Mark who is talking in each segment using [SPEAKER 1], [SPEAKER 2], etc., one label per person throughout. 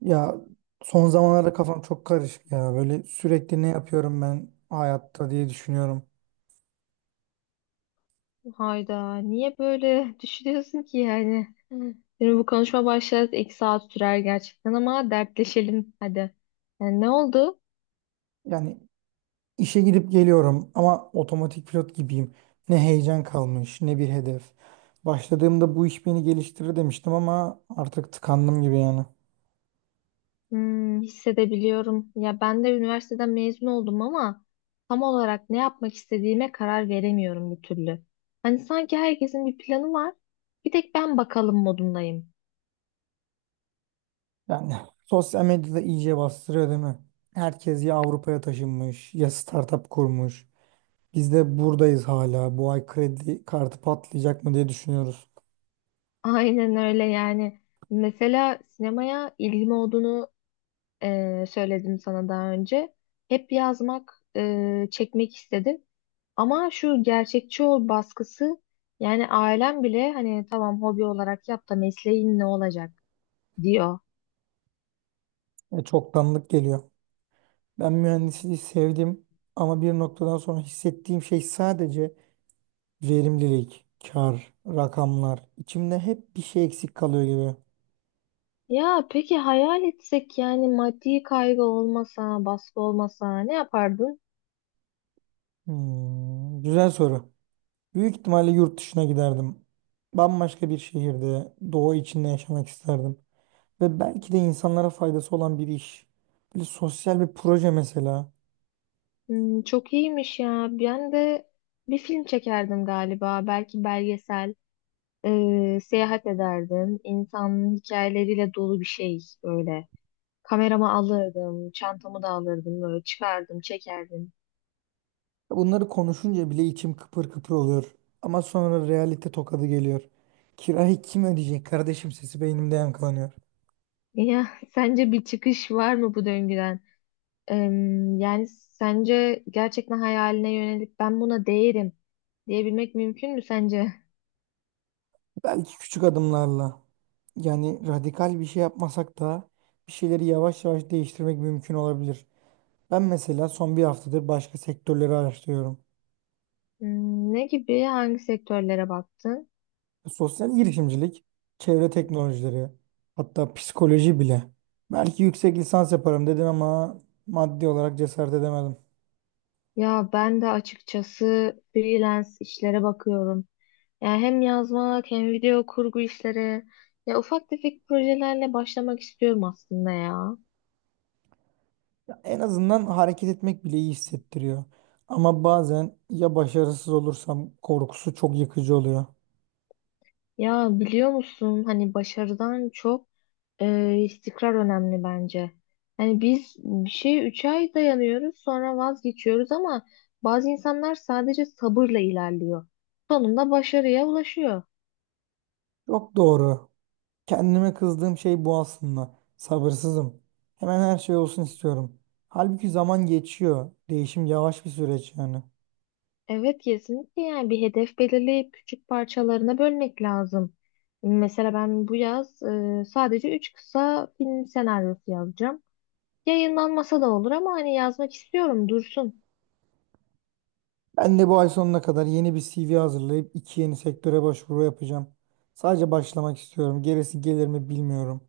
[SPEAKER 1] Ya son zamanlarda kafam çok karışık ya. Böyle sürekli ne yapıyorum ben hayatta diye düşünüyorum.
[SPEAKER 2] Hayda, niye böyle düşünüyorsun ki yani? Şimdi bu konuşma başlar 2 saat sürer gerçekten ama dertleşelim hadi. Yani ne oldu?
[SPEAKER 1] Yani işe gidip geliyorum ama otomatik pilot gibiyim. Ne heyecan kalmış, ne bir hedef. Başladığımda bu iş beni geliştirir demiştim ama artık tıkandım gibi yani.
[SPEAKER 2] Hmm, hissedebiliyorum. Ya ben de üniversiteden mezun oldum ama tam olarak ne yapmak istediğime karar veremiyorum bir türlü. Hani sanki herkesin bir planı var. Bir tek ben bakalım modundayım.
[SPEAKER 1] Yani sosyal medyada iyice bastırıyor değil mi? Herkes ya Avrupa'ya taşınmış ya startup kurmuş. Biz de buradayız hala. Bu ay kredi kartı patlayacak mı diye düşünüyoruz.
[SPEAKER 2] Aynen öyle yani. Mesela sinemaya ilgim olduğunu söyledim sana daha önce. Hep yazmak, çekmek istedim. Ama şu gerçekçi ol baskısı yani ailem bile hani tamam hobi olarak yap da mesleğin ne olacak diyor.
[SPEAKER 1] Çoktanlık geliyor. Ben mühendisliği sevdim ama bir noktadan sonra hissettiğim şey sadece verimlilik, kar, rakamlar. İçimde hep bir şey eksik kalıyor gibi.
[SPEAKER 2] Ya peki hayal etsek yani maddi kaygı olmasa, baskı olmasa ne yapardın?
[SPEAKER 1] Hmm, güzel soru. Büyük ihtimalle yurt dışına giderdim. Bambaşka bir şehirde, doğa içinde yaşamak isterdim. Ve belki de insanlara faydası olan bir iş. Böyle sosyal bir proje mesela.
[SPEAKER 2] Hmm, çok iyiymiş ya. Ben de bir film çekerdim galiba. Belki belgesel, seyahat ederdim. İnsanın hikayeleriyle dolu bir şey böyle. Kameramı alırdım, çantamı da alırdım, böyle çıkardım, çekerdim.
[SPEAKER 1] Bunları konuşunca bile içim kıpır kıpır oluyor. Ama sonra realite tokadı geliyor. Kirayı kim ödeyecek kardeşim sesi beynimde yankılanıyor.
[SPEAKER 2] Ya sence bir çıkış var mı bu döngüden? Yani sence gerçekten hayaline yönelip ben buna değerim diyebilmek mümkün mü sence?
[SPEAKER 1] Belki küçük adımlarla yani radikal bir şey yapmasak da bir şeyleri yavaş yavaş değiştirmek mümkün olabilir. Ben mesela son 1 haftadır başka sektörleri araştırıyorum.
[SPEAKER 2] Hmm, ne gibi, hangi sektörlere baktın?
[SPEAKER 1] Sosyal girişimcilik, çevre teknolojileri, hatta psikoloji bile. Belki yüksek lisans yaparım dedim ama maddi olarak cesaret edemedim.
[SPEAKER 2] Ya ben de açıkçası freelance işlere bakıyorum. Yani hem yazmak hem video kurgu işleri. Ya ufak tefek projelerle başlamak istiyorum aslında ya.
[SPEAKER 1] En azından hareket etmek bile iyi hissettiriyor. Ama bazen ya başarısız olursam korkusu çok yıkıcı oluyor.
[SPEAKER 2] Ya biliyor musun hani başarıdan çok istikrar önemli bence. Hani biz bir şeye 3 ay dayanıyoruz sonra vazgeçiyoruz ama bazı insanlar sadece sabırla ilerliyor. Sonunda başarıya ulaşıyor.
[SPEAKER 1] Çok doğru. Kendime kızdığım şey bu aslında. Sabırsızım. Hemen her şey olsun istiyorum. Halbuki zaman geçiyor. Değişim yavaş bir süreç yani.
[SPEAKER 2] Evet, kesinlikle yani bir hedef belirleyip küçük parçalarına bölmek lazım. Mesela ben bu yaz sadece 3 kısa film senaryosu yazacağım. Yayınlanmasa da olur ama hani yazmak istiyorum dursun.
[SPEAKER 1] Ben de bu ay sonuna kadar yeni bir CV hazırlayıp iki yeni sektöre başvuru yapacağım. Sadece başlamak istiyorum. Gerisi gelir mi bilmiyorum.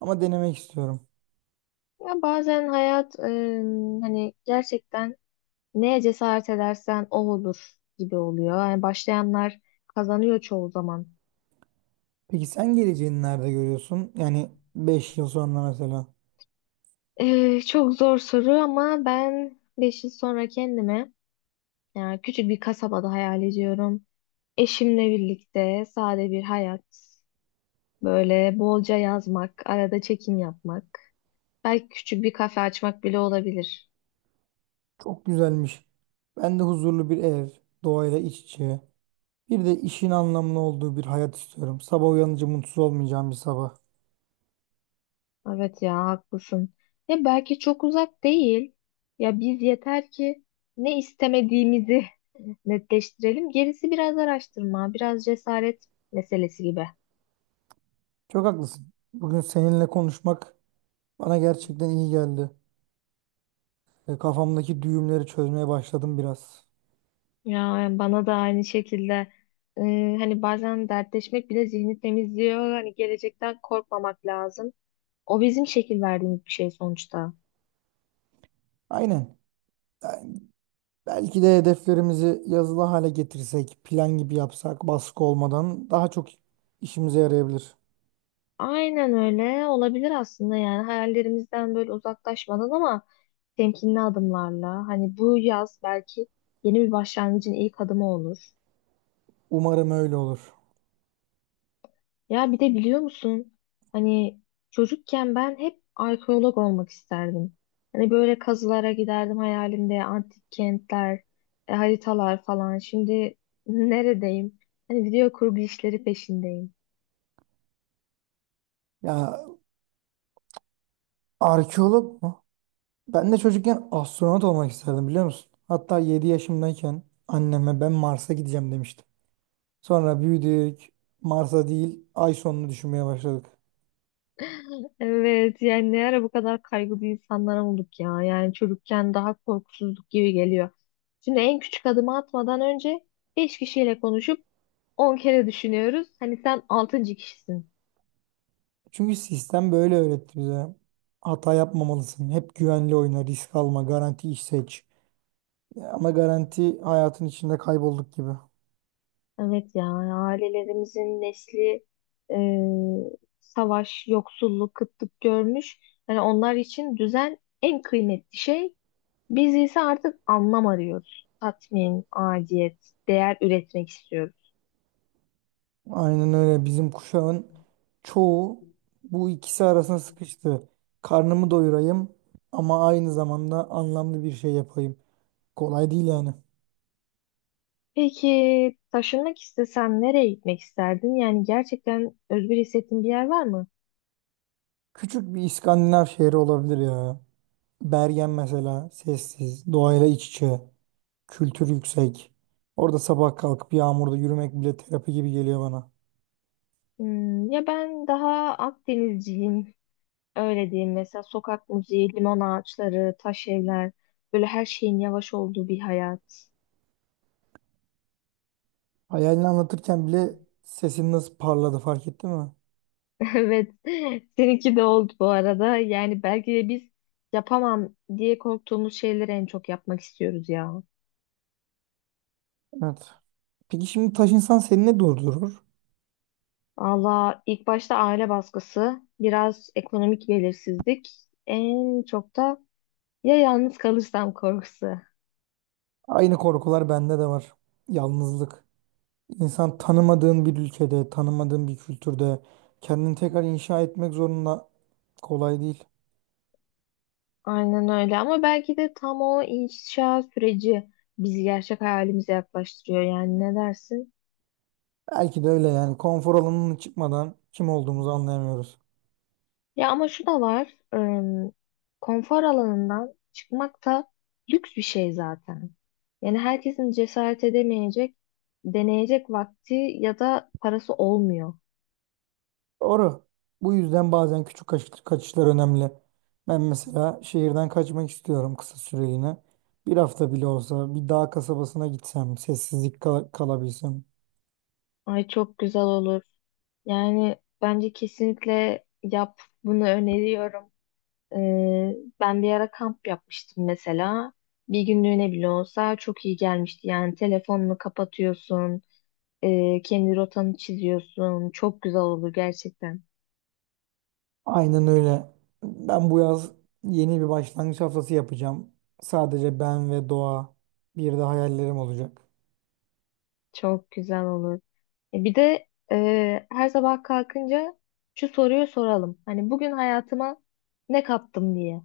[SPEAKER 1] Ama denemek istiyorum.
[SPEAKER 2] Ya bazen hayat hani gerçekten neye cesaret edersen o olur gibi oluyor. Yani başlayanlar kazanıyor çoğu zaman.
[SPEAKER 1] Peki sen geleceğini nerede görüyorsun? Yani 5 yıl sonra mesela.
[SPEAKER 2] Eh, çok zor soru ama ben 5 yıl sonra kendime yani küçük bir kasabada hayal ediyorum. Eşimle birlikte sade bir hayat, böyle bolca yazmak, arada çekim yapmak, belki küçük bir kafe açmak bile olabilir.
[SPEAKER 1] Çok güzelmiş. Ben de huzurlu bir ev, doğayla iç içe. Bir de işin anlamlı olduğu bir hayat istiyorum. Sabah uyanınca mutsuz olmayacağım bir sabah.
[SPEAKER 2] Evet ya, haklısın. Ya belki çok uzak değil. Ya biz yeter ki ne istemediğimizi netleştirelim. Gerisi biraz araştırma, biraz cesaret meselesi gibi.
[SPEAKER 1] Çok haklısın. Bugün seninle konuşmak bana gerçekten iyi geldi. Kafamdaki düğümleri çözmeye başladım biraz.
[SPEAKER 2] Ya bana da aynı şekilde e, hani bazen dertleşmek bile zihni temizliyor. Hani gelecekten korkmamak lazım. O bizim şekil verdiğimiz bir şey sonuçta.
[SPEAKER 1] Aynen. Yani belki de hedeflerimizi yazılı hale getirsek, plan gibi yapsak, baskı olmadan daha çok işimize yarayabilir.
[SPEAKER 2] Aynen öyle olabilir aslında, yani hayallerimizden böyle uzaklaşmadan ama temkinli adımlarla. Hani bu yaz belki yeni bir başlangıcın ilk adımı olur.
[SPEAKER 1] Umarım öyle olur.
[SPEAKER 2] Ya bir de biliyor musun? Hani çocukken ben hep arkeolog olmak isterdim. Hani böyle kazılara giderdim hayalimde, antik kentler, haritalar falan. Şimdi neredeyim? Hani video kurgu işleri peşindeyim.
[SPEAKER 1] Ya arkeolog mu? Ben de çocukken astronot olmak isterdim biliyor musun? Hatta 7 yaşımdayken anneme ben Mars'a gideceğim demiştim. Sonra büyüdük. Mars'a değil, ay sonunu düşünmeye başladık.
[SPEAKER 2] Evet yani, ne ara bu kadar kaygılı insanlara olduk ya. Yani çocukken daha korkusuzluk gibi geliyor. Şimdi en küçük adımı atmadan önce beş kişiyle konuşup on kere düşünüyoruz. Hani sen altıncı kişisin.
[SPEAKER 1] Çünkü sistem böyle öğretti bize. Hata yapmamalısın. Hep güvenli oyna, risk alma, garanti iş seç. Ama garanti hayatın içinde kaybolduk gibi.
[SPEAKER 2] Evet ya, ailelerimizin nesli e, savaş, yoksulluk, kıtlık görmüş. Yani onlar için düzen en kıymetli şey. Biz ise artık anlam arıyoruz. Tatmin, aciyet, değer üretmek istiyoruz.
[SPEAKER 1] Aynen öyle. Bizim kuşağın çoğu bu ikisi arasına sıkıştı. Karnımı doyurayım ama aynı zamanda anlamlı bir şey yapayım. Kolay değil yani.
[SPEAKER 2] Peki taşınmak istesen nereye gitmek isterdin? Yani gerçekten özgür hissettiğin bir yer var mı?
[SPEAKER 1] Küçük bir İskandinav şehri olabilir ya. Bergen mesela sessiz, doğayla iç içe. Kültür yüksek. Orada sabah kalkıp yağmurda yürümek bile terapi gibi geliyor bana.
[SPEAKER 2] Hmm, ya ben daha Akdenizciyim. Öyle diyeyim, mesela sokak müziği, limon ağaçları, taş evler, böyle her şeyin yavaş olduğu bir hayat.
[SPEAKER 1] Hayalini anlatırken bile sesin nasıl parladı fark ettin mi?
[SPEAKER 2] Evet, seninki de oldu bu arada. Yani belki de biz yapamam diye korktuğumuz şeyleri en çok yapmak istiyoruz ya.
[SPEAKER 1] Evet. Peki şimdi taş insan seni ne durdurur?
[SPEAKER 2] Valla ilk başta aile baskısı, biraz ekonomik belirsizlik, en çok da ya yalnız kalırsam korkusu.
[SPEAKER 1] Aynı korkular bende de var. Yalnızlık. İnsan tanımadığın bir ülkede, tanımadığın bir kültürde kendini tekrar inşa etmek zorunda kolay değil.
[SPEAKER 2] Aynen öyle, ama belki de tam o inşa süreci bizi gerçek hayalimize yaklaştırıyor, yani ne dersin?
[SPEAKER 1] Belki de öyle yani konfor alanının çıkmadan kim olduğumuzu anlayamıyoruz.
[SPEAKER 2] Ya ama şu da var. Konfor alanından çıkmak da lüks bir şey zaten. Yani herkesin cesaret edemeyecek, deneyecek vakti ya da parası olmuyor.
[SPEAKER 1] Doğru. Bu yüzden bazen küçük kaçışlar önemli. Ben mesela şehirden kaçmak istiyorum kısa süreliğine. 1 hafta bile olsa bir dağ kasabasına gitsem, sessizlik kalabilsem.
[SPEAKER 2] Ay, çok güzel olur. Yani bence kesinlikle yap. Bunu öneriyorum. Ee, ben bir ara kamp yapmıştım mesela. Bir günlüğüne bile olsa çok iyi gelmişti. Yani telefonunu kapatıyorsun, kendi rotanı çiziyorsun. Çok güzel olur gerçekten.
[SPEAKER 1] Aynen öyle. Ben bu yaz yeni bir başlangıç haftası yapacağım. Sadece ben ve doğa. Bir de hayallerim olacak.
[SPEAKER 2] Çok güzel olur. Bir de her sabah kalkınca şu soruyu soralım. Hani bugün hayatıma ne kattım diye.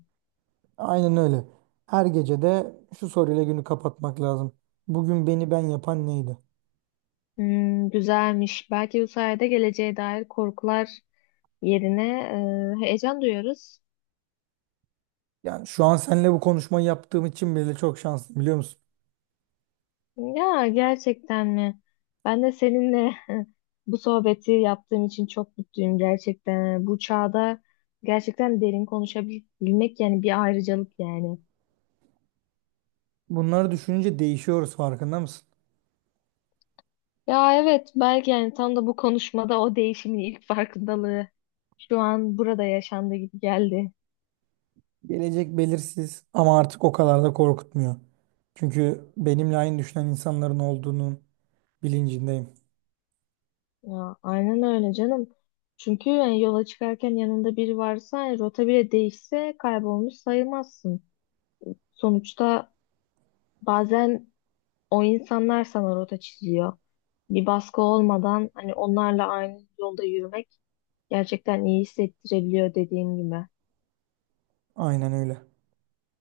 [SPEAKER 1] Aynen öyle. Her gece de şu soruyla günü kapatmak lazım. Bugün beni ben yapan neydi?
[SPEAKER 2] Hmm, güzelmiş. Belki bu sayede geleceğe dair korkular yerine heyecan duyuyoruz.
[SPEAKER 1] Yani şu an seninle bu konuşmayı yaptığım için bile çok şanslıyım biliyor musun?
[SPEAKER 2] Ya, gerçekten mi? Ben de seninle bu sohbeti yaptığım için çok mutluyum gerçekten. Bu çağda gerçekten derin konuşabilmek yani bir ayrıcalık yani.
[SPEAKER 1] Bunları düşününce değişiyoruz farkında mısın?
[SPEAKER 2] Ya evet, belki yani tam da bu konuşmada o değişimin ilk farkındalığı şu an burada yaşandı gibi geldi.
[SPEAKER 1] Gelecek belirsiz ama artık o kadar da korkutmuyor. Çünkü benimle aynı düşünen insanların olduğunun bilincindeyim.
[SPEAKER 2] Ya aynen öyle canım. Çünkü yani yola çıkarken yanında biri varsa yani rota bile değişse kaybolmuş sayılmazsın. Sonuçta bazen o insanlar sana rota çiziyor. Bir baskı olmadan hani onlarla aynı yolda yürümek gerçekten iyi hissettirebiliyor, dediğim gibi.
[SPEAKER 1] Aynen öyle.